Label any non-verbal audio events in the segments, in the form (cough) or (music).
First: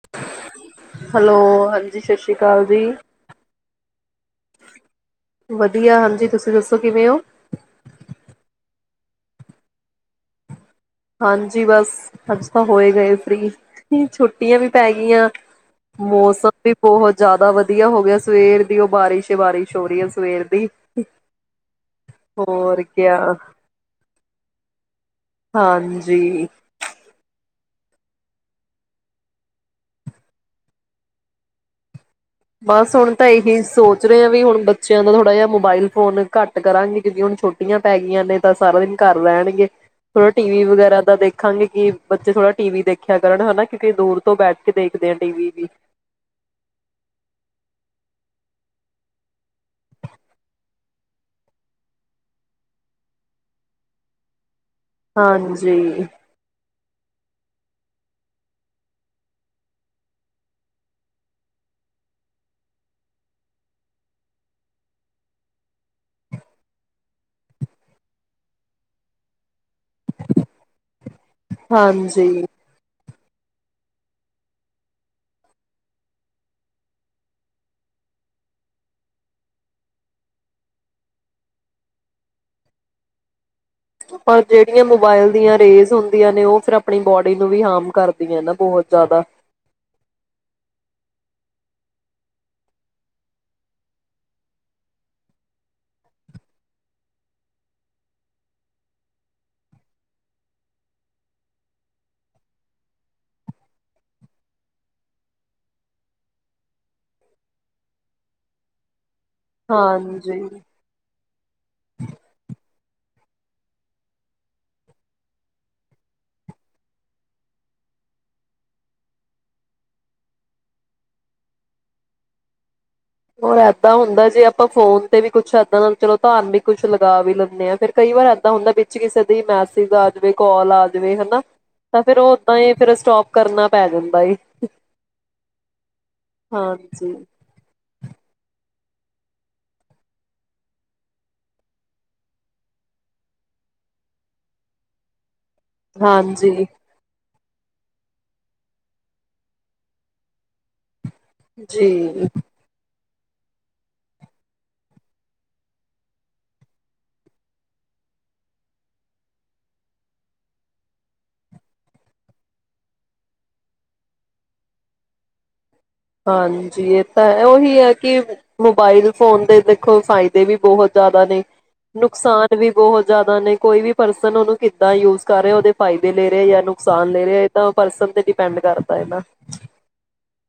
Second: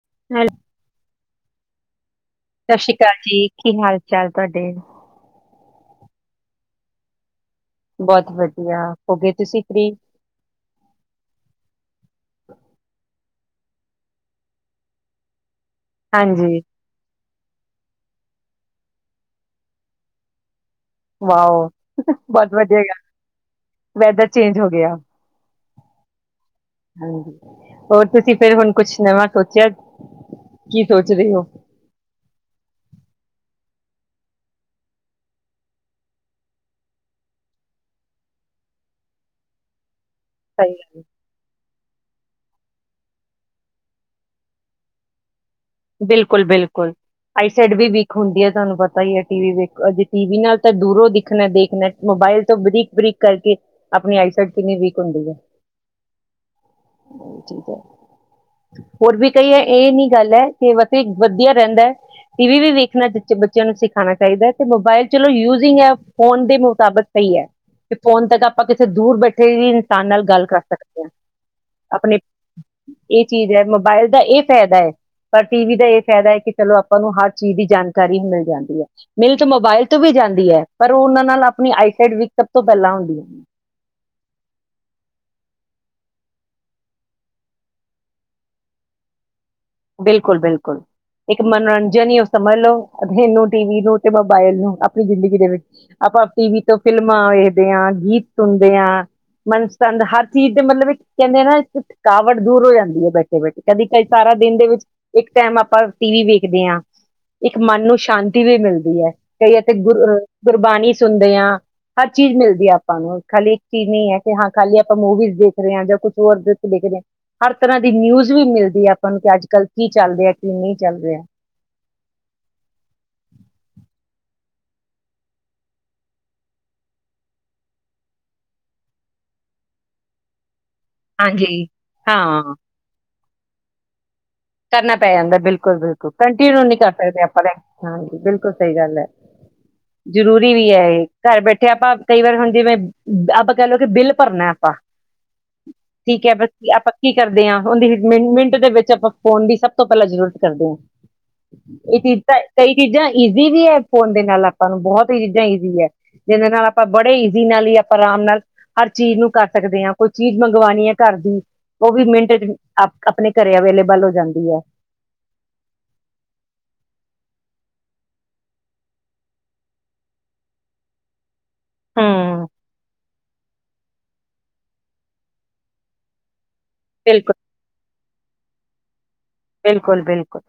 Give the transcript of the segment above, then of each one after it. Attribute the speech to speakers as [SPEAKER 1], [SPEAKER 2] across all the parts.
[SPEAKER 1] (unintelligible)
[SPEAKER 2] Hello, ਹਾਂਜੀ। ਸਤਿ ਸ਼੍ਰੀ ਅਕਾਲ
[SPEAKER 1] ਸਤਿ
[SPEAKER 2] ਜੀ
[SPEAKER 1] ਸ਼੍ਰੀ ਅਕਾਲ ਜੀ, ਕੀ ਹਾਲ ਚਾਲ ਤੁਹਾਡੇ?
[SPEAKER 2] ਵਧੀਆ, ਹਾਂਜੀ ਤੁਸੀਂ ਦੱਸੋ ਕਿਵੇਂ ਹੋ।
[SPEAKER 1] ਬਹੁਤ ਵਧੀਆ। ਹੋ ਗਏ ਤੁਸੀਂ ਫ੍ਰੀ?
[SPEAKER 2] ਹਾਂਜੀ, ਬਸ ਅਸੀਂ ਤਾਂ ਹੋਏ ਗਏ ਫ੍ਰੀ। ਛੋਟੀਆਂ ਵੀ ਪੈ ਗਈਆਂ। ਮੌਸਮ
[SPEAKER 1] ਹਾਂਜੀ,
[SPEAKER 2] ਵੀ ਬਹੁਤ, ਜਿਆਦਾ ਵਧੀਆ ਹੋ ਗਿਆ। ਸਵੇਰ ਦੀ ਉ ਬਾਰਿਸ਼ ਈ ਬਾਰਿਸ਼ ਹੋ ਰਹੀ ਹੈ ਸਵੇਰ ਦੀ।
[SPEAKER 1] ਵਾਓ ਬਹੁਤ ਵਧੀਆ
[SPEAKER 2] ਹੋਰ ਕਿਆ
[SPEAKER 1] ਵੈਦਰ ਚੇਂਜ ਹੋ ਗਿਆ।
[SPEAKER 2] ਹਾਂਜੀ (unintelligible)
[SPEAKER 1] ਔਰ ਤੁਸੀਂ ਫੇਰ ਹੁਣ ਕੁਝ ਨਵਾਂ ਸੋਚਿਆ। ਕੀ ਸੋਚ ਰਹੇ ਹੋ?
[SPEAKER 2] ਬਸ ਹੁਣ ਤਾਂ ਇਹੀ ਸੋਚ ਰਹੇ ਆ ਵੀ ਹੁਣ ਬੱਚਿਆਂ ਦਾ ਥੋੜਾ ਜਿਹਾ ਮੋਬਾਈਲ ਫੋਨ ਘੱਟ ਕਰਾਂਗੇ। ਕਿਉਕਿ ਹੁਣ ਛੁੱਟੀਆਂ ਪੈ ਗਈਆਂ ਨੇ ਤਾਂ ਸਾਰਾ ਦਿਨ ਘਰ ਰੈਣਗੇ। ਥੋੜਾ ਟੀਵੀ
[SPEAKER 1] ਸਹੀ
[SPEAKER 2] ਵਗੈਰਾ
[SPEAKER 1] ਗੱਲ।
[SPEAKER 2] ਦਾ ਦੇਖਾਂਗੇ ਕਿ ਬੱਚੇ ਥੋੜਾ ਟੀਵੀ ਦੇਖਿਆ ਕਰਨ ਹੇਨਾ। ਕਿਉਂਕਿ ਦੂਰ ਤੋਂ ਬੈਠ ਕੇ ਦੇਖਦੇ ਆ ਟੀਵੀ ਵੀ।
[SPEAKER 1] ਬਿਲਕੁਲ, ਬਿਲਕੁਲ ਆਈ ਸਾਈਡ ਵੀ ਵੀਕ ਹੁੰਦੀ ਏ। ਤੁਹਾਨੂੰ ਪਤਾ ਟੀਵੀ ਵੇਖ ਅਜੇ ਟੀਵੀ ਨਾਲ ਤਾ ਦੂਰੋਂ ਦਿਖਣੈ ਦੇਖਣਾ ਮੋਬਾਈਲ ਤੋਂ ਬਰੀਕ-ਬਰੀਕ ਕਰਕੇ ਆਪਣੀ ਆਈਸਾਈਟ
[SPEAKER 2] ਹਾਂਜੀ।
[SPEAKER 1] ਹੋਰ ਵੀ ਕਈ ਇਹ ਨਹੀਂ ਗੱਲ ਏ (unintelligible) ਵਧੀਆ ਰਹਿੰਦਾ, ਟੀਵੀ ਵੀ ਵੇਖਣਾ ਚਾਚੇ ਬੱਚਿਆਂ ਨੂੰ ਸਿਖਾਣਾ ਚਾਹੀਦਾ ਤੇ ਮੋਬਾਇਲ ਚਲੋ ਯੂਜਿੰਗ ਆ ਫੋਨ ਦੇ ਮੁਤਾਬਿਕ ਸਹੀ ਹ ਫੋਨ ਤੱਕ ਆਪਾਂ ਕਿਸੇ ਦੂਰ ਬੈਠੇ ਵੀ ਇਨਸਾਨ ਨਾਲ ਗੱਲ ਕਰ ਸਕਦੇ ਆਂ
[SPEAKER 2] ਹਾਂਜੀ।
[SPEAKER 1] ਇਹ ਚੀਜ਼ ਏ। ਮੋਬਾਇਲ ਦਾ ਇਹ ਫਾਇਦਾ ਏ। ਪਰ ਟੀਵੀ ਦਾ ਇਹ ਫਾਇਦਾ ਏ ਕਿ ਚਲੋ ਆਪਾਂ ਨੂੰ ਹਰ ਚੀਜ਼ ਦੀ ਜਾਣਕਾਰੀ ਮਿਲ ਜਾਂਦੀ ਏ। ਮਿਲ ਤਾਂ ਮੋਬਾਇਲ ਤੋਂ ਵੀ ਜਾਂਦੀ ਏ। ਪਰ ਉਹਨਾਂ ਨਾਲ ਆਪਣੀ ਆਈਟਾਈਡ ਵਿਕ ਸਭ ਤੋਂ ਪਹਿਲਾਂ ਹੁੰਦੀ ਏ।
[SPEAKER 2] ਆਪਾਂ ਜਿਹੜੀਆਂ ਮੋਬਾਈਲ ਦੀਆਂ ਰੇਂਜ ਹੁੰਦੀਆਂ ਨੇ, ਉਹ ਫਿਰ ਆਪਣੀ ਬਾਡੀ ਨੂੰ ਵੀ ਆਮ ਕਰਦੀਆਂ ਏ ਨਾ ਬੋਤ ਜਿਆਦਾ।
[SPEAKER 1] ਬਿਲਕੁਲ-ਬਿਲਕੁਲ ਇੱਕ ਮਨੋਰੰਜਨ ਹੀ ਉਹ ਸਮਝ ਲਓ ਟੀਵੀ ਨੂੰ ਤੇ ਮੋਬਾਇਲ ਨੂੰ ਆਪਣੀ ਜ਼ਿੰਦਗੀ ਦੇ ਵਿੱਚ ਆਪਾਂ ਟੀਵੀ ਤੋਂ ਫਿਲਮਾ ਦੇਖਦੇ ਆਂ ਗੀਤ ਸੁਣਦੇ ਆਂ ਮਨਪਸਂਦ ਹਰਚੀਜ ਤੇ ਮਤਲਬ ਕਹਿੰਦੇ ਨਾ ਥਕਾਵਟ ਦੂਰ ਹੋ ਜਾਂਦੀ ਹ ਬੈਠੇ ਬੈਠੇ ਕਦੀ ਸਾਰਾ ਦਿਨ ਦੇ ਵਿੱਚ ਇੱਕ ਟਾਈਮ ਆਪਾਂ ਟੀਵੀ ਵੇਖਦੇ ਆਂ। ਇੱਕ ਮਨ ਨੂੰ ਸ਼ਾਂਤੀ ਵੀ ਮਿਲਦੀ ਏ। (unintelligible)
[SPEAKER 2] ਹਾਂਜੀ।
[SPEAKER 1] ਗੁਰਬਾਣੀ ਸੁਣਦੇ ਆਂ। ਹਰ ਚੀਜ਼ ਮਿਲਦੀ ਆ ਆਪਾਂ ਨੂੰ। ਹਲੇ ਇਕ ਚੀਜ ਨਹੀ ਹੈ ਕੀ ਹਾਂ ਖਾਲੀ ਆਪਾਂ ਮੂਵੀਜ਼ ਦੇਖ ਰਹੇ ਆ ਜਾਂ ਕੁਝ ਹੋਰ ਦੇਖ ਰਹੇਂ ਹਰ ਤਰ੍ਹਾਂ ਦੀ ਨਿਊਜ਼ ਵੀ ਮਿਲਦੀ ਆ ਸਾਨੂੰ ਕਿ ਅੱਜ ਕੱਲ ਕੀ ਚੱਲ ਰਿਹਾ ਕਿ ਨਹੀਂ ਚੱਲ ਰਿਹਾ
[SPEAKER 2] ਹੋਰ ਏਦਾਂ ਹੁੰਦਾ ਜੇ ਆਪਾਂ ਫੋਨ ਤੇ ਵੀ ਕੁਝ ਇਦਾਂ ਚਲੋ ਧਾਰਮਿਕ ਕੁਝ ਲਗਾ ਵੀ ਲੈਂਦੇ ਆ। ਫਿਰ ਕਈ ਵਾਰ ਇਦਾਂ ਹੁੰਦਾ ਵਿੱਚ ਕਿਸੇ ਦੇ ਮੈਸੇਜ ਆ ਜਾਵੇ ਕਾੱਲ ਆ ਜਿਵੇਂ ਹਨਾ
[SPEAKER 1] ਹਾਂਜੀ
[SPEAKER 2] ਤਾਂ ਫਿਰ ਉਹ
[SPEAKER 1] ਹਾਂ
[SPEAKER 2] ਇਦਾਂ ਇਹ ਫਿਰ ਸਟੋਕ ਕਰਨਾ ਪੈ ਜਾਂਦਾ ਏ।
[SPEAKER 1] ਕਰਨਾ ਪੈ ਜਾਂਦਾ ਏ। ਬਿਲਕੁਲ, ਬਿਲਕੁਲ ਕਨਟੀਨਿਊ ਨਹੀਂ ਕਰ
[SPEAKER 2] ਹਾਂਜੀ,
[SPEAKER 1] ਸਕਦੇ ਆਪਾਂ ਤੇ। ਹਾਂਜੀ, ਬਿਲਕੁਲ ਸਹੀ ਗੱਲ ਏ। ਜਰੂਰੀ ਵੀ ਏ ਐ। ਘਰ ਬੈਠੇ ਆਪਾ ਕਈ ਵਾਰ ਹੁਨ ਜਿਵੇਂ ਆਪਾ ਕਹਿ ਲੋ ਕਿ ਬਿੱਲ ਭਰਨਾ ਏ ਆਪਾਂ। ਠੀਕ ਏ ਬਸ
[SPEAKER 2] ਹਾਂਜੀ।
[SPEAKER 1] (unintelligible) ਕਰਦੇ ਆਂ, ਓਹਦੀ ਮਿਨ ਮਿੰਟ ਦੇ ਵਿੱਚ ਆਪਾ ਫੋਨ ਦੀ ਸਭ ਤੋਂ ਪਹਿਲਾਂ ਜਰੂਰ ਕਰਦੇ ਆਂ।
[SPEAKER 2] ਜੀ।
[SPEAKER 1] (unintelligible) ਕਈ ਚੀਜ਼ਾਂ ਈਜ਼ੀ ਵੀ ਹੈ ਫੋਨ ਦੇ ਨਾਲ ਆਪਾਂ ਨੂੰ ਬਹੁਤ ਹੀ ਚੀਜ਼ਾਂ ਈਜ਼ੀ ਹ ਜਿਹਦੇ ਨਾਲ ਆਪਾਂ ਬੜੇ ਈਜ਼ੀ ਨਾਲ ਹੀ ਆਪਾਂ ਆਰਾਮ ਨਾਲ ਹਰ ਚੀਜ਼ ਨੂੰ ਕਰ ਸਕਦੇ ਆਂ ਕੋਈ ਚੀਜ਼ ਮੰਗਵਾਉਣੀ ਹ ਘਰ ਦੀ ਉਹ ਵੀ ਮਿੰਟ ਚ ਆਪਣੇ ਘਰੇ ਅਵੇਲੇਬਲ ਹੋ ਜਾਂਦੀ ਏ।
[SPEAKER 2] ਹਾਂਜੀ, ਇਹ ਤਾਂ ਉਹੀ ਆ ਕਿ ਮੋਬਾਈਲ ਫੋਨ ਦੇ ਦੇਖੋ ਫਾਈਦੇ ਵੀ ਬਹੋਤ ਜਿਆਦਾ ਨੇ।
[SPEAKER 1] ਹਮ
[SPEAKER 2] ਨੁਕਸਾਨ ਵੀ ਬਹੋਤ ਜਿਆਦਾ ਨਹੀਂ, ਕੋਈ ਵੀ ਪਰਸਨ ਉਹਨੂੰ ਕੀਦਾ ਯੂਜ ਕਰ ਰਿਆ ਉਹਦੇ ਫਾਈਦੇ ਲੈ ਰਹੇ ਜਾਂ ਨੁਕ
[SPEAKER 1] ਬਿਲਕੁਲ
[SPEAKER 2] (unintelligible) ਡਿਪੈਂਡ ਕਰਦਾ ਹੈ ਨਾ
[SPEAKER 1] ਬਿਲਕੁਲ, ਬਿਲਕੁਲ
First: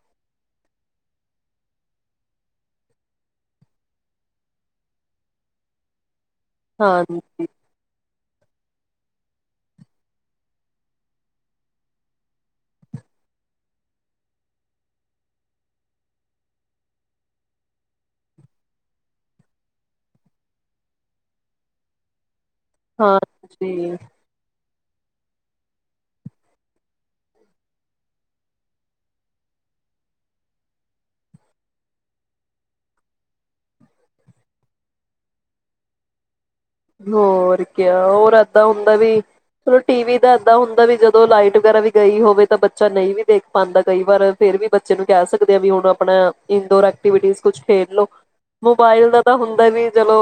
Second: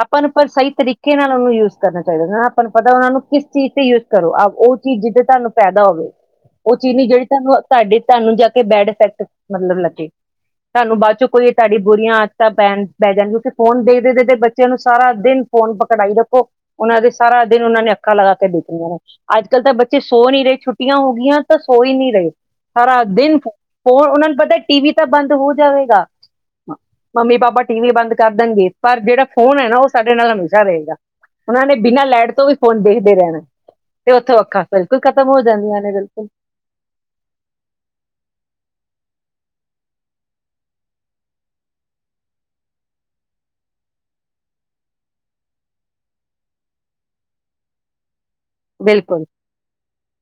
[SPEAKER 1] ਆਪਾਂ ਨੂੰ ਪਰ ਸਹੀ ਤਰੀਕੇ ਨਾਲ ਉਹਨੂੰ ਯੂਜ ਕਰਨਾ ਚਾਹੀਦਾ ਏ। ਆਪਾਂ ਨੂੰ ਪਤਾ ਉਹਨਾਂ ਨੂੰ ਕਿਸ ਚੀਜ਼ ਤੇ ਯੂਜ ਕਰੋ ਉਹ ਚੀਜ਼ ਜਿੱਦਾ ਤੁਹਾਨੂੰ ਪੈਦਾ ਹੋਵੇ। ਉਹ
[SPEAKER 2] ਹਾਂ
[SPEAKER 1] ਚੀਨੀ ਜਿਹੜੀ ਤੁਹਾਨੂੰ ਤਾਡੇ ਤੁਹਾਨੂੰ ਜਾਕੇ ਬੈਡ ਇਫੈਕਟ ਮਤਲਬ ਲੱਗੇ, ਤੁਹਾਨੂੰ ਬਾਅਦ ਚ ਕੋਈ ਤੁਹਾਡੀ ਬੁਰੀਆ ਆਦਤਾ ਪੈਣ। ਪੈ ਜਾਣ ਗਈਆ ਤੇ ਫੋਨ ਦੇਖਦੇ ਦੇਖਦੇ ਬੱਚਿਆ ਨੂੰ ਸਾਰਾ ਦਿਨ ਫੋਨ ਪਕੜਾਈ ਰੱਖੋ, ਉਹਨਾ ਨੇ ਸਾਰਾ ਦਿਨ ਉਹਨਾ ਨੇ ਅੱਖਾ ਲਗਾ ਕੇ ਦੇਖੀ ਜਾਣਾ ਅੱਜ ਕੱਲ ਤਾਂ ਬੱਚੇ ਸੋ ਨੀ ਰਹੇ ਛੁੱਟੀਆਂ ਹੋਗੀਆ ਪਰ ਸੋ ਹੀ ਨੀ ਰਹੇ। ਸਾਰਾ
[SPEAKER 2] ਹਾਂ
[SPEAKER 1] ਦਿਨ ਉਹ
[SPEAKER 2] ਜੀ
[SPEAKER 1] ਉਹਨਾ ਨੂੰ ਪਤਾ ਟੀਵੀ ਤਾਂ ਬੰਦ ਹੋ ਜਾਵੇਗਾ, ਮੰਮੀ ਪਾਪਾ ਟੀਵੀ ਬੰਦ ਕਰ ਦੇਣਗੇ, ਪਰ ਜਿਹੜਾ ਫੋਨ ਐ ਨਾ ਉਹ ਸਾਡੇ ਨਾਲ ਹਮੇਸ਼ਾ ਰਹੇਗਾ, ਉਨ੍ਹਾਂ ਨੇ ਬਿਨ੍ਹਾਂ ਲਾਈਟ ਤੋ ਵੀ ਫੋਨ ਦੇਖਦੇ ਰਹਿਣਾ ਤੇ ਓਥੋਂ ਅੱਖਾਂ ਫਿਰ ਤੇ ਖਤਮ ਹੋ ਜਾਂਦੀਆ ਨੇ ਜਲਦੀ
[SPEAKER 2] ਹੋਰ ਕਿਆ ਹੋਰ ਐਦਾ ਹੁੰਦਾ ਵੀ ਚਲੋ ਟੀਵੀ ਦਾ ਐਦਾ ਹੁੰਦੇ ਵੀ ਜਦੋ ਲਾਈਟ ਵਗੈਰਾ ਵੀ ਗਈ ਹੋਵੇ ਤਾਂ ਬੱਚੇ ਨਹੀ ਵੀ ਦੇਖ ਪਾਉਂਦਾ ਕਈ ਬਾਰ ਫਿਰ ਵੀ ਬੱਚੇ ਨੂੰ ਕਹਿ ਸਕਦੇ ਆ ਵੀ ਹੁਣ ਆਪਣਾ ਇਨ ਡੋਰ ਐਕਟੀਵਿਟੀ ਵਿੱਚ ਕੁਝ ਖੇਡ ਲੋ। ਮੋਬਾਇਲ
[SPEAKER 1] ਬਿਲਕੁਲ
[SPEAKER 2] ਦਾ ਤਾ ਹੁੰਦਾ ਨੀ ਚਲੋ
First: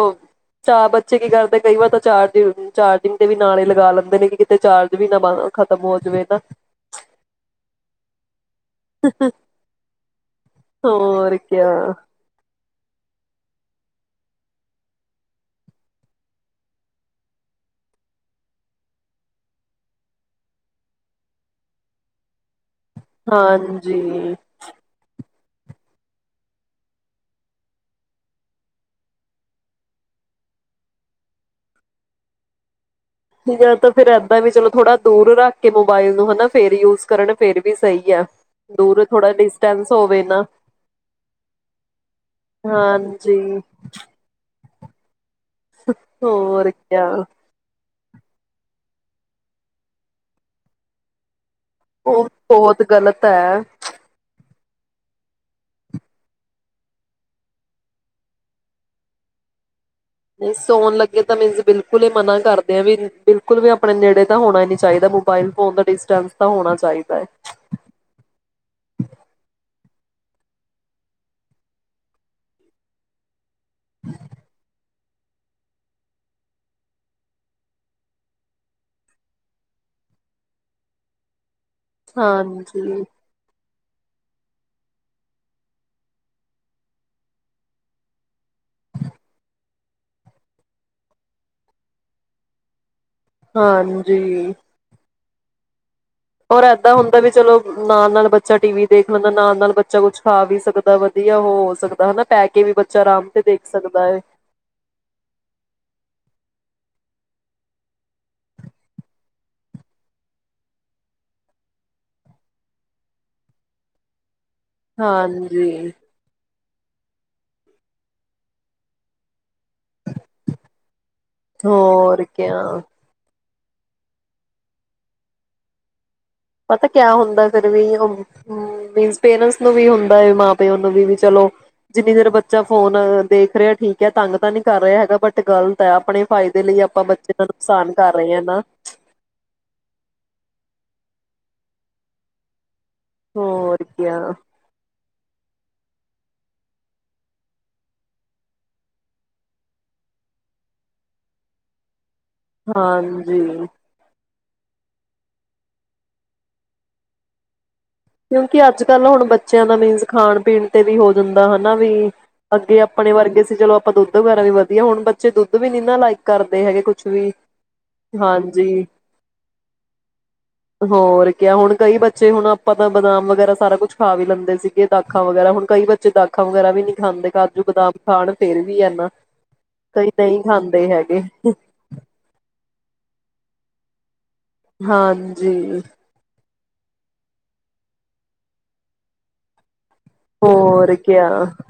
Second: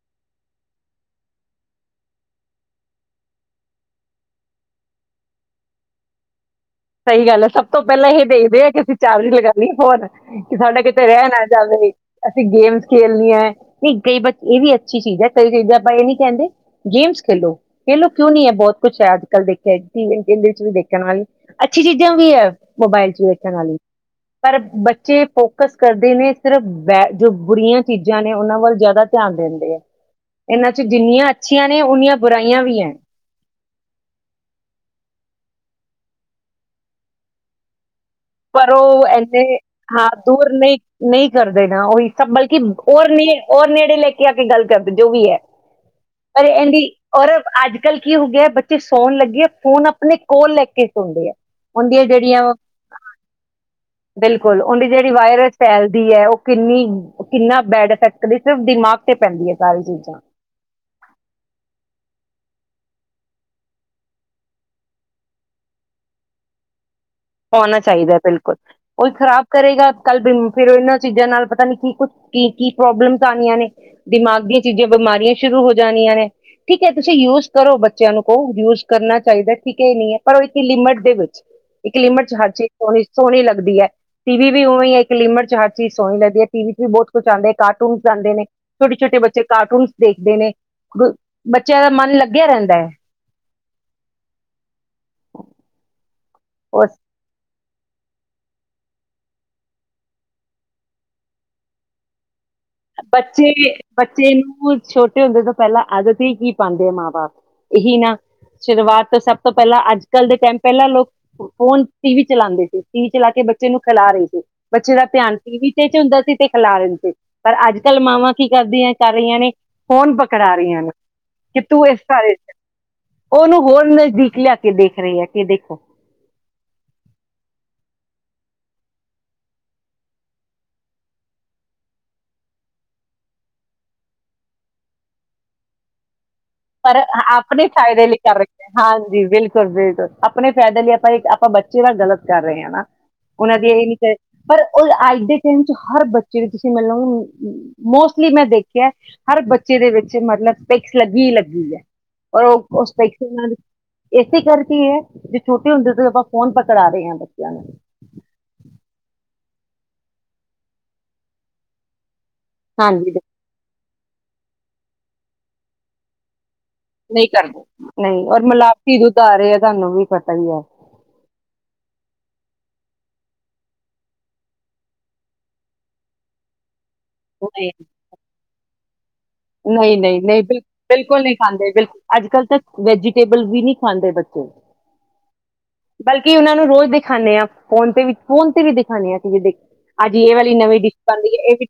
[SPEAKER 2] ਚਾਰ ਬੱਚੇ ਕੀ ਕਰਦੇ ਆ ਕਈ ਵਾਰ ਤਾ ਚਾਰਜ ਚਾਰਜ ਦੇ ਵੀ ਨਾਲੇ ਲਗਾ ਲੈਦੇ ਨੇ ਵੀ ਕਿਤੇ ਚਾਰਜ ਵੀ ਨਾ ਅ ਖਤਮ ਹੋਜੇਵੇ ਨਾ
[SPEAKER 1] ਸਹੀ ਗੱਲ ਐ ਸਬ ਤੋ ਪਹਿਲਾ ਐਹੇ ਦੇਖਦੇ ਆ। ਕੀ ਅਸੀ ਚਾਰਜ ਲਗਾਇਏ ਫੋਨ ਕਿ ਕਿਤੇ ਸਾਡਾ ਰਹਿ
[SPEAKER 2] ਹੋਰ
[SPEAKER 1] ਨਾ
[SPEAKER 2] ਕਿਆ
[SPEAKER 1] ਜਾਵੇ, ਅਸੀ ਗੇਮ ਖੇਲ ਲਿਆ ਕਈ ਬੱਚੇ ਐ ਵੀ ਅੱਛੀ ਚੀਜ ਐ ਕਈ ਕਹਿੰਦੇ ਐ ਆਪਾ ਐ ਨੀ ਕਹਿਦੇ ਗੈਮਸ ਖੇਲੋ (unintelligible) ਬਹੁਤ ਕੁਝ ਅੱਜ ਕੱਲ ਦੇਖਿਆ (unintelligible) ਅੱਛੀ ਚੀਜਾਂ ਵੀ ਐ ਮੁਬਾਇਲ ਚ ਦੇਖਣ ਵਾਲੀ
[SPEAKER 2] ਹਾਂਜੀ
[SPEAKER 1] ਪਰ ਬੱਚੇ ਕੁਸ ਕਰਦੇ ਨੀ ਐ ਸਿਰਫ ਜੋ ਬੁਰੀਆ ਚੀਜ਼ ਨੇ ਉਹਨਾ ਵੱਲ ਜਿਆਦਾ ਧਿਆਨ ਦੇਣਗੇ ਇਹਨਾ ਚ ਜਿੰਨੀਆ ਅੱਛੀਆ ਨੇ ਉਨੀਆ ਬੁਰਾਈਆ ਵੀ ਐ
[SPEAKER 2] ਜਾ ਤਾ ਫਿਰ ਐਦਾ ਵੀ ਚਲੋ ਥੋੜਾ ਦੂਰ ਰੱਖਕੇ ਮੁਬਾਇਲ ਨੁੰ ਹਨਾ ਫੇਰ ਯੂਜ ਕਰਨ ਫੇਰ ਵੀ ਸਹੀ ਆ
[SPEAKER 1] ਪਰ
[SPEAKER 2] ਦੂਰ
[SPEAKER 1] ਉਹ
[SPEAKER 2] ਥੋੜਾ
[SPEAKER 1] ਐਨੇ
[SPEAKER 2] ਡਿਸਟੈਂਸ
[SPEAKER 1] ਹਾ
[SPEAKER 2] ਹੋਵੇ ਨਾ
[SPEAKER 1] ਦੂਰ ਨਹੀ ਨਹੀ ਕਰਦੇ ਨਾ ਔ ਈ ਤਾ ਬਲਕਿ ਹੋਰ
[SPEAKER 2] ਹਾਂਜੀ
[SPEAKER 1] ਨਹੀ ਨੇੜੇ ਲੈ ਕੇ ਆ ਕੇ ਗੱਲ ਕਰਦੇ ਜੋ ਵੀ ਹੈ ਪਰ
[SPEAKER 2] ਹੋਰ
[SPEAKER 1] ਐਦੀ
[SPEAKER 2] ਕਿਆ
[SPEAKER 1] ਔਰ ਅੱਜ ਅੱਜ ਕੱਲ ਕੀ ਹੋਗੀਆ ਬੱਚੇ ਸੋਣ ਲੱਗਿਆ ਫੋਨ ਆਪਣੇ ਕੋਲ ਲੇਕੇ ਸੋਂਦੇ ਆ। ਹੁਣ ਦਿਆ ਜਿਹੜੀਆ
[SPEAKER 2] ਗਲਤ ਏ
[SPEAKER 1] ਕੋਲੋ ਉਹਦੀ ਜਿਹੜੀ ਵਾਇਰਸ ਫੈਲਦੀ ਐ ਉਹ ਕਿੰਨੀ ਕਿੰਨਾ ਬੈਡ ਇਫੇਕਟ ਦੇਖਿਉ ਦਿਮਾਗ ਤੇ ਪੇਦੀ ਐ ਸਾਰੀ ਦੀ
[SPEAKER 2] ਸੋਣ ਲੱਗੇ ਤਾਂ ਮੀਨਸ ਬਿਲਕੁਲ ਹੀ ਮਨਾ ਕਰਤਾ ਬਿਲਕੁਲ ਵੀ ਆਪਣੇ ਨੇੜੇ ਤਾਂ ਹੋਣਾ ਨਹੀਂ ਚਾਹੀਦਾ ਮੁਬਾਇਲ ਫੋਨ ਦਾ ਡਿਸਟੈਂਸ ਤਾਂ ਹੋਣਾ ਚਾਹੀਦਾ ਹੈ।
[SPEAKER 1] ਹੋਣਾ ਚਾਹੀਦਾ ਬਿਲਕੁਲ ਉਹ ਖਰਾਬ ਕਰੇਗਾ। ਕੱਲ ਦਿਨ ਚ ਇਹਨੂੰ ਚੀਜ਼ਾਂ ਨਾਲ ਪਤਾ ਨਹੀਂ ਕੀ ਕੀ ਪ੍ਰੋਬਲਮ ਆਉਣੀਆ ਨੇ ਦਿਮਾਗੀ ਚੀਜ ਬਿਮਾਰੀਆਂ ਸ਼ੁਰੂ ਹੋ ਜਾਣੀਆਂ ਨੇ ਠੀਕ ਹੈ, ਤੁਸੀਂ ਯੂਜ ਕਰੋ ਬੱਚਿਆਂ ਨੂੰ ਕਹੋ ਯੂਜ ਕਰਨਾ ਚਾਹੀਦਾ ਠੀਕ ਏ ਨਹੀ ਏ ਪਰ ਇੱਕ ਲਿਮਿਟ ਦੇ ਵਿੱਚ ਇਕ ਲਿਮਿਟ ਵਿੱਚ ਹਰ ਚੀਜ
[SPEAKER 2] ਹਾਂਜੀ,
[SPEAKER 1] ਇਹ ਸੋਹਣੀ ਲਗਦੀ ਐ ਟੀਵੀ ਵੀ ਔਵੇ ਇੱਕ ਲਿਮਿਟ ਚ ਹਰ ਚੀਜ ਸੋਹਣੀ ਲੱਗਦੀ ਹੈ, ਟੀਵੀ ਚ ਵੀ ਬਹੁਤ ਕੁਝ ਆਉਂਦਾ ਹੈ, ਕਾਰਟੂਨਸ ਆਉਦੇ ਨੇ ਛੋਟੇ ਛੋਟੇ ਬੱਚੇ ਕਾਰਟੂਨਸ ਦੇਖਦੇ ਨੇ ਬੱਚਿਆਂ ਦਾ ਮਨ ਲੱਗਿਆ ਰਹਿੰਦਾ।
[SPEAKER 2] ਹਾਂਜੀ ਔਰ
[SPEAKER 1] ਉਹ
[SPEAKER 2] ਐਦਾ ਹੁੰਦਾ ਵੀ ਚਲੋ। ਮਾਂ ਨਾਲ ਬੱਚਾ ਟੀਵੀ ਦੇਖ ਲੈਂਦਾ ਮਾਂ ਨਾਲ ਬੱਚਾ ਕੁਝ ਖਾ ਵੀ ਸਕਦਾ ਵਧੀਆ ਹੋ ਸਕਦਾ ਹਨਾ ਕੇ ਵੀ ਬੱਚਾ ਆਰਾਮ ਤੇ
[SPEAKER 1] ਬੱਚੇ
[SPEAKER 2] ਦੇਖ ਸਕਦਾ ਹੈ।
[SPEAKER 1] ਬੱਚੇ ਨੁੰ ਛੋਟੇ ਹੁੰਦੇ ਤੋਂ ਪਹਿਲਾ ਆਦਤ ਹੀ ਪਾਉਂਦੇ ਆ ਮਾਂ ਬਾਪ ਐਹੀ ਨਾ ਸ਼ੁਰੂਆਤ ਤਾਂ ਸਭ ਤੋ ਪਹਿਲਾ ਅੱਜ ਕੱਲ ਦੇ ਟਾਈਮ ਪਹਿਲਾਂ ਲੋਕ ਫੋਨ ਟੀਵੀ ਚਲਾਉਂਦੇ ਸੀ ਟੀਵੀ ਚਲਾ ਕੇ ਬੱਚੇ ਨੂੰ ਸਲਾ ਰਹੇ ਤੇ ਬੱਚੇ ਦਾ ਧਿਆਨ ਟੀਵੀ
[SPEAKER 2] ਹਾਂਜੀ,
[SPEAKER 1] ਵਿੱਚ ਹੁੰਦਾ ਸੀ ਤੇ ਅਲਾਰਮ ਤੇ ਅਜਕੱਲ ਮਾਵਾਂ ਕੀ ਕਰਦਿਅਂਆ
[SPEAKER 2] ਹੋਰ
[SPEAKER 1] (unintelligible)
[SPEAKER 2] ਕਿਆ।
[SPEAKER 1] ਓਨੂੰ ਹੋਰ ਨਜ਼ਦੀਕ ਲਿਆ ਕਰ ਦੇਖ ਰਹੇ ਹੈ ਕਿ ਦੇਖੋ
[SPEAKER 2] ਪਤਾ ਕਿਆ ਹੋਂਦਾ, ਫਿਰ ਵੀ ਪੇਰੈਂਟਸ ਨੂੰ ਵੀ ਹੋਂਦਾ ਮਾਂ ਪਿਓ ਨੂੰ ਵੀ ਬੱਚਾ ਚਲੋ ਫੋਨ ਦੇਖ ਰਿਹਾ ਹੈ ਠੀਕ ਹੈ ਤੰਗ ਤਾ ਨੀ ਕਰ ਰਿਹਾ। ਫਾਇਦੇ ਲਈ
[SPEAKER 1] ਪਰ
[SPEAKER 2] ਆਪਾਂ ਬੱਚੇ ਦਾ
[SPEAKER 1] ਆਪਣੇ
[SPEAKER 2] ਨੁਕਸਾਨ
[SPEAKER 1] ਫਾਇਦੇ ਲਈ
[SPEAKER 2] ਰਹੇ
[SPEAKER 1] ਕਰ
[SPEAKER 2] ਹਾਂ ਨਾ
[SPEAKER 1] ਰੱਖਿਆ, ਹਾਂਜੀ ਬਿਲਕੁਲ ਬਿਲਕੁਲ ਆਪਣੇ ਫਾਇਦੇ ਲਈ। ਆਪਾਂ ਇਕ ਆਪਾਂ ਬੱਚੇ ਨੇ ਗਲਤ ਕਰ ਰਹੇ ਹਾਂ ਨਾ। ਉਹਨਾ
[SPEAKER 2] ਹੋਰ
[SPEAKER 1] ਦੇ
[SPEAKER 2] ਕਿਆ
[SPEAKER 1] ਪਰ ਉਹ ਅੱਜ ਦੀ ਹਰ ਬੱਚੇ ਦੇ ਤੁਸੀ ਮਤਲਬ ਮੋਸਟਲੀ ਮੈਂ ਦੇਖਿਆ ਹਰ ਬੱਚੇ ਦੇ ਵਿੱਚ ਮਤਲਬ ਲ
[SPEAKER 2] ਹਾਂਜੀ
[SPEAKER 1] ਫਿਰ ਕੀ ਐ ਵੀ ਛੋਟੇ ਹੁੰਦੇ ਤਾ ਕਰਾ ਰਹੇ ਆ ਬੱਚਿਆ ਨੂੰ।
[SPEAKER 2] ਕਿਉਂਕਿ ਅੱਜ ਕੱਲ੍ਹ ਹੁਣਾ ਬੱਚਿਆਂ ਦਾ ਮੈਨਸ ਖਾਣ ਪੀਣ ਤਾ ਵੀ ਹੋ ਜਾਂਦਾ ਹੈ, ਹਨਾ ਬਈ। ਅੱਗੇ
[SPEAKER 1] ਹਾਂਜੀ
[SPEAKER 2] ਆਪਣੇ ਵਰਗਾ ਸੀ ਚਲੋ। ਔਰ ਦੁੱਧ ਵੀ ਵਧੀਆ ਹੁੰਦਾ, ਹੁਣ ਬੱਚਾ ਦੁੱਧ ਵਗੈਰਾ ਵੀ ਨਹੀਂ ਨਾ ਲਾਈਕ ਹੈਗੇ ਕੁਛ
[SPEAKER 1] ਨਹੀਂ
[SPEAKER 2] ਵੀ
[SPEAKER 1] ਕਰਦੇ ਨਹੀਂ ਔਰ
[SPEAKER 2] ਹਾਂਜੀ
[SPEAKER 1] ਮਲਾਈ ਪੀ ਦੁੱਧ ਆ ਰਹੇ ਤੈਨੂੰ ਵੀ ਪਤਾ ਹੈ।
[SPEAKER 2] ਤੇ ਹੁਣ ਪਤਾ ਬਾਦਾਮ ਵਗੈਰਾ ਸਾਰਾ ਕੁਝ ਖਾ ਵੀ ਲੈਂਦਾ ਸੀ, ਦਾਖਾ ਵਗੈਰਾ ਹੁਣ ਦਾਖਾ ਵਗੈਰਾ ਵੀ ਨਹੀਂ। ਹਾਂਜੀ ਕਾਜੂ
[SPEAKER 1] ਨਹੀਂ
[SPEAKER 2] ਬਾਦਾਮ ਖਾਣ ਕੇ। ਕੀ ਹਾਲ ਹੈ
[SPEAKER 1] ਨਹੀਂ ਨਹੀਂ ਬਿਲਕੁਲ ਨੀ ਖਾਂਦੇ ਬਿਲ ਅੱਜਕੱਲ ਤਾਂ, ਵੈਜੀਟੇਬਲ ਵੀ ਨਈਂ ਖਾਂਦੇ ਬੱਚੇ।
[SPEAKER 2] ਹਾਂ।
[SPEAKER 1] ਬਲਕਿ ਉਹਨਾਂ ਨੂੰ ਉਹ ਦਿਖਾਨੇ ਆਂ ਫੋਨ ਤੇ ਵੀ ਫੋਨ ਤੇ ਵੀ ਦਿਖਾਨੇ ਆਂ ਤੁਸੀਂ ਦੇਖ ਅੱਜ ਇਹ ਵਾਲੀ ਨਵੀਂ
[SPEAKER 2] ਹੋਰ
[SPEAKER 1] ਡਿਸਕ
[SPEAKER 2] ਕਿਆ
[SPEAKER 1] ਆਉਂਦੀ ਇਹ ਵੀ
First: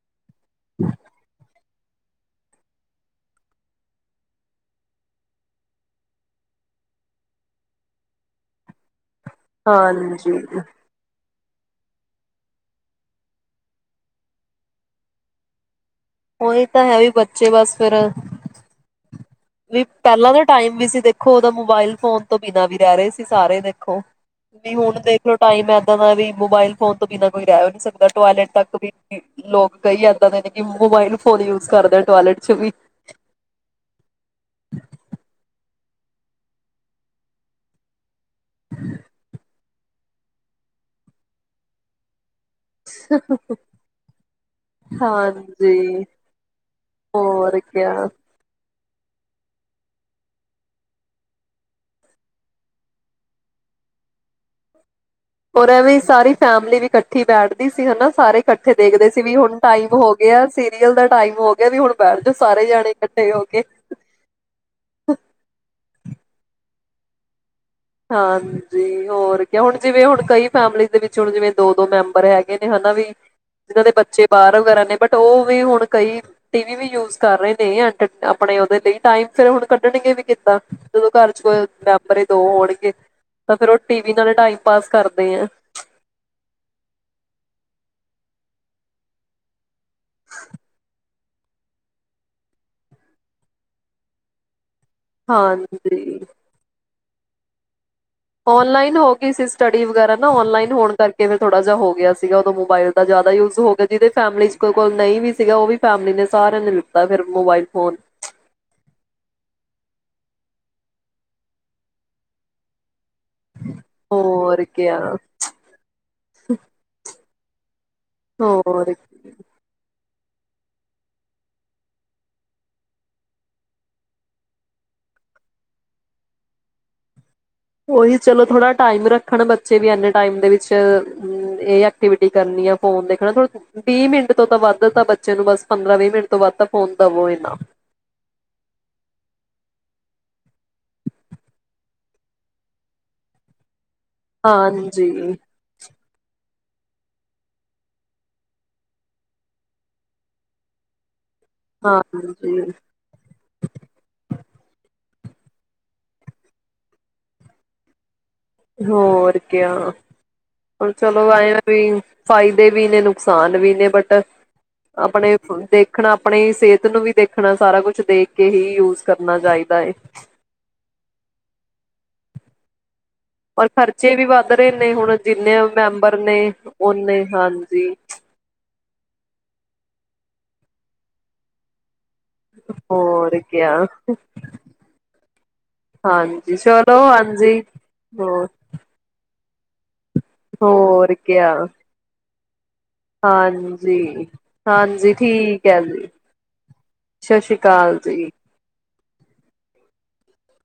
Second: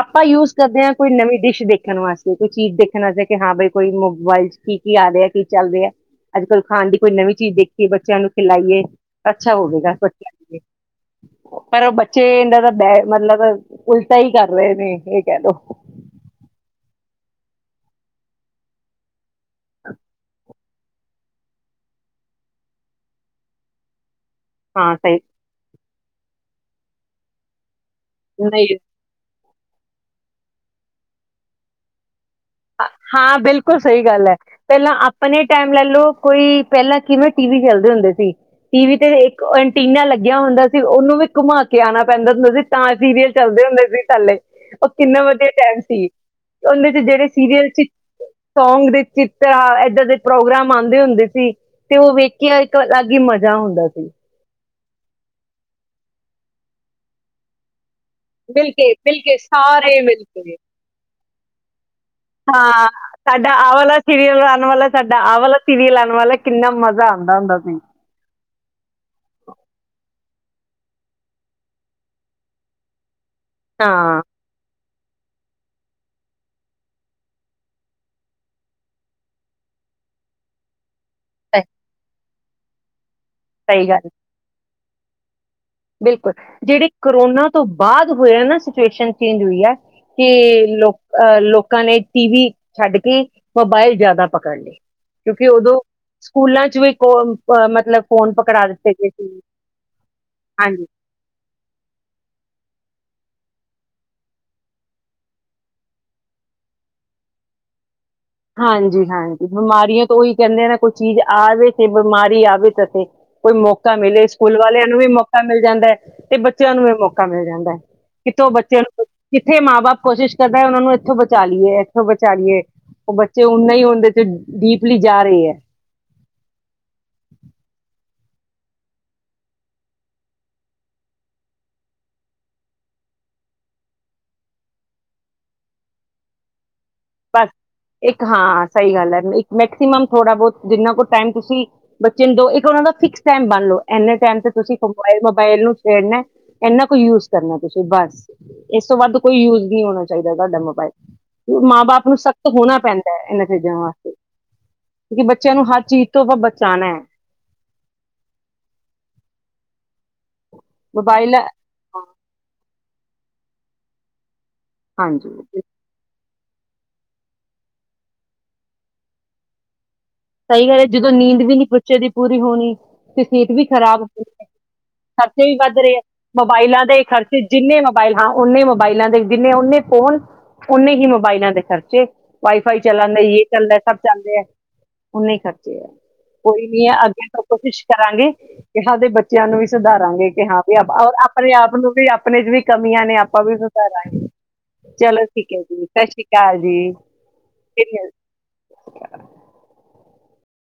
[SPEAKER 1] ਆਪਾਂ ਯੂਜ ਕਰਦੇ ਆ ਕੋਈ ਨਵੀਂ ਡਿਸ਼ ਦੀ ਧੰਨਵਾਦ ਕੋਈ ਚੀਜ਼ ਦੇਖਣ ਵਾਸਤੇ ਕਿ ਹਾਂ ਬਈ ਕੋਈ ਮੋਬਾਈਲ ਚ ਕੀ-ਕੀ ਆ ਰਿਹਾ, ਕੀ ਚੱਲ ਰਿਹਾ ਅੱਜਕਲ ਖਾਣ ਦੀ ਕੋਈ ਨਵੀਂ ਚੀਜ਼ ਦੇਖੀ ਬੱਚਿਆਂ ਨੂੰ- ਲਾਈਏ ਅੱਛਾ ਹੋਵੇਗਾ।
[SPEAKER 2] ਹਾਂਜੀ
[SPEAKER 1] ਅੱਗੇ-ਅੱਗੇ। ਪਰ ਉਹ ਬੱਚੇ ਇਦਾਂ ਦਾ ਮਤਲਬ ਉਲਟਾ ਹੀ ਕਰ ਰਹੇ ਨੇ ਇਹ ਕਹਿ ਦੋ,
[SPEAKER 2] ਉਹੀ ਤਾਂ ਹੈ ਵੀ ਬੱਚੇ ਵਾਸਤੇ ਫਿਰ ਵੀ ਪਹਿਲਾਂ ਦੇ ਟਾਈਮ ਵੀ ਸੀ ਦੇਖੋ ਉਹਦੋਂ ਮੋਬਾਇਲ ਫੋਨ ਤੋਂ ਬਿਨਾਂ ਵੀ ਰਹਿ ਰਹੇ ਸੀ ਸਾਰੇ ਦੇਖੋ। ਨਈਂ
[SPEAKER 1] ਹਾਂ
[SPEAKER 2] ਹੁਣ
[SPEAKER 1] ਸਹੀ
[SPEAKER 2] ਦੇਖ ਲਓ ਟਾਈਮ ਐ ਪਤਾ ਨਹੀ ਮੋਬਾਈਲ ਫੋਨ ਤੋਂ ਬਿਨਾ ਕੋਈ ਰਹਿ ਵੀ ਨਹੀਂ ਸਕਦਾ। ਬਟੂਆਲੇ
[SPEAKER 1] ਨਹੀਂ
[SPEAKER 2] ਤੱਕ ਵੀ ਨੀ, ਲੋਕ ਕਈ ਇਦਾਂ ਦੇ ਨੇ ਕਿ ਮੋਬਾਈਲ ਫੋਨ ਯੂਜ ਕਰਦੇ ਟੋਇਲਟ ਚ ਵੀ।
[SPEAKER 1] ਹਾਂ ਬਿਲ ਬਿਲਕੁਲ ਸਹੀ ਗੱਲ ਹੈ। ਪਹਿਲਾਂ ਆਪਣੇ ਟਾਈਮ ਲੈਲੋ ਕੋਈ ਪਹਿਲਾਂ ਜਿਵੇਂ ਟੀ ਵੀ ਖੇਲਦੇ ਹੁੰਦੇ ਸੀ। ਟੀ ਵੀ ਤੇ ਇੱਕ ਐਂਟੀਨਾ ਲੱਗਿਆ ਹੁੰਦਾ ਸੀ ਉਹਨੂੰ ਵੀ ਘੁਮਾ ਕੇ ਆਣਾ ਪੈਂਦਾ ਮਿਊਜਿਕ ਤਾਂ ਸੀਰੀਅਲ ਚਲਦੇ ਹੁੰਦੇ ਸੀ ਥੱਲੇ, ਉਹ ਕਿੰਨਾ ਵਧੀਆ ਟਾਈਮ
[SPEAKER 2] ਹਾਂਜੀ
[SPEAKER 1] ਸੀ। ਓਹਨੇ ਜੇ ਜਿਹੜੇ
[SPEAKER 2] ਹੋਰ
[SPEAKER 1] ਸੀਰੀਅਲ (unintelligible)
[SPEAKER 2] ਕਿਆ
[SPEAKER 1] ਸੋਂਗ ਦੀ (unintelligible) ਇਦਾਂ ਦੇ ਪ੍ਰੋਗਰਾਮ ਆਦੇ ਹੁੰਦੇ ਸੀ, ਤੇ ਉਹ ਵੇਖ ਕੇ ਇੱਕ ਅਲੱਗ ਹੀ ਮਜਾ ਹੁੰਦਾ ਸੀ।
[SPEAKER 2] ਔਰ ਐਵੇਂ ਹੀ ਸਾਰੀ ਫੇਮਿਲੀ ਇਕੱਠੀ ਬੈਠਦੀ ਸੀ ਹਨਾ। ਸਾਰੇ ਇਕੱਠੇ
[SPEAKER 1] ਮਿਲਕੇ
[SPEAKER 2] ਦੇਖਦੇ ਸੀ ਵੀ
[SPEAKER 1] ਮਿਲਕੇ
[SPEAKER 2] ਹੁਣ ਟਾਈਮ
[SPEAKER 1] ਸਾਰੇ
[SPEAKER 2] ਹੋ ਗਿਆ
[SPEAKER 1] ਮਿਲਕੇ
[SPEAKER 2] ਸੀਰੀਅਲ ਦਾ ਟਾਈਮ ਹੋ ਗਿਆ ਵੀ ਹੁਣ ਬੈਠ ਜਾਓ ਸਾਰੇ
[SPEAKER 1] ਹਾਂ
[SPEAKER 2] ਜਾਣੇ ਇਕੱਠੇ ਹੋ
[SPEAKER 1] ਸਾਡਾ
[SPEAKER 2] ਕੇ
[SPEAKER 1] ਆਹ ਵਾਲਾ ਸੀਰੀਅਲ ਆਣ ਵਾਲਾ ਹੈ, ਸਾਡਾ ਆਹ ਵਾਲਾ ਸੀਰੀਅਲ ਆਣ ਵਾਲਾ ਹੈ, ਕਿੰਨਾ ਮਜ਼ਾ ਮਜ਼ਾ ਆਦਾ ਹੁੰਦਾ ਸੀ
[SPEAKER 2] ਹਾਂਜੀ ਹੋਰ ਕਿਉ ਹੁਣ ਜਿਵੇੰ ਹੁਣ ਕਈ ਫੈਮਿਲੀ ਦੇ ਵਿੱਚ ਹੁਣ ਜਿਵੇਂ ਦੋ ਦੋ ਮੈਂਬਰ ਹੈਗੇ ਨੇ ਹਨਾ ਵੀ। ਜਿਨ੍ਹਾਂ ਦੇ
[SPEAKER 1] ਹਾਂ
[SPEAKER 2] ਬੱਚੇ ਬਾਹਰ ਵਗੈਰਾ ਨੇ ਬਟ ਉਹ ਵੇ ਹੁਣ ਕਈ ਟੀ ਵੀ ਵੀ ਯੂਜ ਕਰ ਰਹੇ ਨੇ, (unintelligible) ਆਪਣੇ ਓਹਦੇ ਤੇ ਹੀ, ਟਾਈਮ ਫੇਰ ਹੁਣ ਕਢਣਗੇ ਵੀ ਕਿੱਦਾਂ। ਜਦੋਂ ਘਰ ਚ
[SPEAKER 1] ਸਹੀ
[SPEAKER 2] (unintelligible) ਦੋ (unintelligible) (unintelligible) ਪਰ ਫੇਰ ਉਹ
[SPEAKER 1] ਸਹੀ
[SPEAKER 2] ਟੀ
[SPEAKER 1] ਗੱਲ
[SPEAKER 2] ਵੀ ਨਾ (unintelligible) ਬਸ ਕਰਦੇ ਹਾਂ।
[SPEAKER 1] ਬਿਲਕੁਲ ਜਿਹੜੀ ਕਰੋਨਾ ਤੋਂ ਬਾਅਦ ਹੋਇਆ ਨਾ ਸਿਚੂਏਸ਼ਨ ਚੇਂਜ ਹੁਈ ਹੈ। ਕਿ ਲੋ ਅਹ ਲੋਕਾਂ ਨੇ ਟੀ ਵੀ ਛੱਡ ਕੇ, ਮੋਬਾਈਲ ਜਿਆਦਾ ਪਕੜ ਲਏ। ਕਿਉਂਕਿ ਓਦੋ
[SPEAKER 2] ਹਾਂਜੀ
[SPEAKER 1] ਸਕੂਲਾਂ ਚ ਵੀ (unintelligible) ਪ ਮਤਲਬ ਫੋਨ ਪਕੜਾ ਦਿੱਤੇ
[SPEAKER 2] ਔਨਲਾਇਨ
[SPEAKER 1] ਗਏ
[SPEAKER 2] ਹੋ ਗਈ ਸੀ ਸਟੱਡੀ ਵਗੈਰਾ ਨਾ ਉਹ। ਔਨਲਾਈਨ
[SPEAKER 1] ਹਾਂਜੀ
[SPEAKER 2] ਹੋਣ ਕਰਕੇ ਫੇਰ ਥੋੜਾ ਜਿਹਾ ਹੋ ਗਿਆ ਸੀ ਉਦੋਂ ਮੋਬਾਈਲ। ਥੋੜਾ ਜਿਆਦਾ ਯੂਜ਼ ਹੋ ਗਿਆ, ਜਿਦੇ ਫੈਮਿਲੀ ਚ ਕੋਈ ਕੋਲ ਨਹੀਂ ਵੀ ਸੀਗਾ, ਉਹ ਵੀ ਫੈਮਿਲੀ ਨੇ ਸਾਰਿਆਂ ਨੇ ਲੀਤਾ ਫੇਰ ਮੋਬਾਈਲ ਫੋਨ।
[SPEAKER 1] ਹਾਂਜੀ-ਹਾਂਜੀ ਬਿਮਾਰੀਆਂ ਤੋਂ ਓਹੀ ਕਹਿੰਦੇ ਨਾ ਕੋਈ ਚੀਜ ਆਵੇ ਤੇ, ਬਿਮਾਰੀ ਆਵੇ ਤੇ ਸਈ। ਕੋਈ ਮੌਕਾ ਮਿਲੇ, ਸਕੂਲ
[SPEAKER 2] ਹੋਰ
[SPEAKER 1] ਵਾਲਿਆਂ ਨੂੰ
[SPEAKER 2] ਕਿਆ
[SPEAKER 1] ਵੀ ਮੌਕਾ ਮਿਲ ਜਾਂਦਾ ਹੈ ਤੇ ਬੱਚਿਆਂ ਨੂੰ ਵੀ ਮੋ ਕੰਮ ਮਿਲ ਜਾਂਦਾ ਹੈ। ਕਿਥੋਂ ਬਚਿਆਂ
[SPEAKER 2] ਹੋਰ
[SPEAKER 1] ਨੂੰ (unintelligible) ਕਿੱਥੇ ਮਾਂ ਬਾਪ ਕੋਸ਼ਿਸ਼ ਕਰਦੇ ਹਾਂ ਉਹਨਾਂ ਨੂੰ ਏਥੋਂ ਬਚਾ ਲਈਏ, ਏਥੋਂ ਬਚਾ ਲਈਏ। ਬੱਚੇ ਹੁਣ ਨਹੀਂ ਹੁੰਦੇ ਤੇ ਡੀਪਲੀ ਜਾ ਰਏ ਹੈ।
[SPEAKER 2] ਕੋਈ ਨੀ ਚਲੋ ਥੋੜਾ ਟਾਈਮ ਰੱਖਣ ਬੱਚੇ ਵੀ, ਇੰਨੇ ਟਾਈਮ ਦੇ ਵਿੱਚ ਏਹ ਐਕਟੀਵਿਟੀ ਕਰਨੀ ਹੈ ਫੋਨ ਦੇਖਣਾ, ਥੋੜਾ ਵੀਹ ਮਿੰਟ ਤੋਂ ਤਾਂ ਵੱਧ ਤਾਂ ਬੱਚੇ ਨੂੰ ਬਸ ਪੰਦਰਾਂ ਵੀਹ ਮਿੰਟ ਤੋਂ ਵੱਧ ਤਾਂ ਫੋਨ ਦਵੋ ਹੀ
[SPEAKER 1] ਪਰ
[SPEAKER 2] ਨਾ
[SPEAKER 1] ਇੱਕ ਹਾਂ ਸਹੀ ਗੱਲ ਹੈ, ਇ ਮੈਕਸੀਮਮ ਥੋੜਾ ਬਹੁਤ ਜਿੰਨਾ ਕੁ ਟਾਈਮ ਤੁਸੀਂ ਬੱਚੇ ਨੂੰ ਦੋ, ਇਕ ਉਹਨਾਂ ਦਾ ਫਿਕਸ ਟਾਈਮ ਬੰਨ ਲੋ। ਇਨੇ ਟਾਈਮ ਤੇ ਤੁਸੀਂ
[SPEAKER 2] ਹਾਂਜੀ
[SPEAKER 1] ਕੰਪਾਈਲ ਮੋਬਾਈਲ ਨੂੰ ਛੇੜਨਾ ਐ। ਇਨਾ ਕੁ ਯੂਜ ਕਰਨਾ ਤੁਸੀਂ ਬਸ ਇਸ ਤੋਂ ਵੱਧ ਕੋਈ ਯੂਜ ਨਹੀਂ ਹੋਣਾ ਚਾਹੀਦਾ ਤੁਹਾਡਾ ਮੋਬਾਈਲ ਮਾਂ ਬਾਪ ਹੁਣ ਸਖਤ
[SPEAKER 2] ਹਾਂਜੀ
[SPEAKER 1] ਹੋਣਾ ਪੈਂਦਾ ਇਹਨਾਂ ਚੀਜ਼ਾਂ ਵਾਸਤੇ ਤੁਸੀਂ ਬੱਚਿਆਂ ਨੂੰ ਹਰ ਚੀਜ਼ ਤੋਂ ਬਚਾਨਾ ਐ।
[SPEAKER 2] ਹੋਰ ਕਿਆ ਚਲੋ
[SPEAKER 1] ਮੋਬਾਇਲ
[SPEAKER 2] ਆਏ ਆ ਤੁਸੀਂ ਫਾਈਵ ਦੇ ਵੀ ਨੇ ਨੁਕਸਾਨ ਵੀ ਨੇ ਬਟ
[SPEAKER 1] ਹਾਂਜੀ
[SPEAKER 2] ਆਪਣੇ ਦੇਖਣਾ ਆਪਣੇ ਸਿਹਤ ਨੂੰ ਵੀ ਦੇਖਣਾ ਸਾਰਾ ਕੁਝ ਦੇਖ ਕੇ ਹੀ ਯੂਜ ਕਰਨਾ ਚਾਹੀਦਾ
[SPEAKER 1] ਸਹੀ ਗੱਲ ਏ, ਜਦੋਂ ਨੀਂਦ ਵੀ ਨੀ ਬੱਚੇ ਦੀ ਪੂਰੀ ਹੋਣੀ ਤਕਨੀਕ ਵੀ
[SPEAKER 2] ਔਰ
[SPEAKER 1] ਖਰਾਬ
[SPEAKER 2] ਖਰਚੇ ਵੀ ਵੱਧ ਰਹੇ ਨੇ ਹੁਣ
[SPEAKER 1] ਕਰਸੀ ਵੀ
[SPEAKER 2] ਜਿੰਨੇ
[SPEAKER 1] ਵੱਧ ਰਹੇ ਆ
[SPEAKER 2] ਮੈਂਬਰ ਨੇ
[SPEAKER 1] ਮੋਬਾਈਲਾਂ ਤੇ
[SPEAKER 2] ਓਨੇ
[SPEAKER 1] ਖਰਚੇ ਜਿੰਨੇ
[SPEAKER 2] ਹਾਂਜੀ
[SPEAKER 1] ਮੋਬਾਇਲ ਹਾਂ ਉਨੇ ਮੋਬਾਇਲਾਂ ਦੇ ਜਿੰਨੇ ਉਨੇ ਹੁਣ ਉਹਨੇ ਹੀ ਮੋਬਾਈਲਾਂ ਦੇ ਖਰਚੇ ਵਾਈਫਾਈ ਚਲਣ ਦੀ ਹੈ,
[SPEAKER 2] ਹੋਰ
[SPEAKER 1] ਯੇ ਚੱਲ
[SPEAKER 2] ਕਿਆ
[SPEAKER 1] ਰਿਹਾ, ਸਭ ਚੱਲ ਰਿਹਾ ਐ। ਓਹਨੇ ਹੀ ਖਰਚੇ ਐ,
[SPEAKER 2] ਹਾਂਜੀ
[SPEAKER 1] ਕੋਈ ਨਹੀਂ
[SPEAKER 2] ਚਲੋ
[SPEAKER 1] ਅੱਗੇ ਤੋਂ
[SPEAKER 2] ਹਾਂਜੀ
[SPEAKER 1] ਕੋਸ਼ਿਸ਼ ਕਰਾਂਗੇ
[SPEAKER 2] ਹੋਰ
[SPEAKER 1] ਕਿ ਸਾਡੇ ਚੈਨਲ ਵੀ ਸੁਧਾਰ ਤਾਂ ਹੀ ਕਿਹਾ
[SPEAKER 2] ਹੋਰ
[SPEAKER 1] ਆਪਣੇ
[SPEAKER 2] ਕਿਆ
[SPEAKER 1] ਆਪ ਨੂੰ ਵੀ। (unintelligible) ਕਮੀਆਂ ਨੇ ਆਪਾਂ ਵੀ
[SPEAKER 2] ਹਾਂਜੀ
[SPEAKER 1] ਸੁਧਾਰਾਂਗੇ,
[SPEAKER 2] ਹਾਂਜੀ
[SPEAKER 1] ਚਲੋ ਠੀਕ ਐ
[SPEAKER 2] ਹੈ
[SPEAKER 1] ਜੀ, ਸਤਿ ਸ਼੍ਰੀ ਅਕਾਲ ਜੀ।
[SPEAKER 2] ਸਤਿ ਸ਼੍ਰੀ ਅਕਾਲ ਜੀ
[SPEAKER 1] (unintelligible)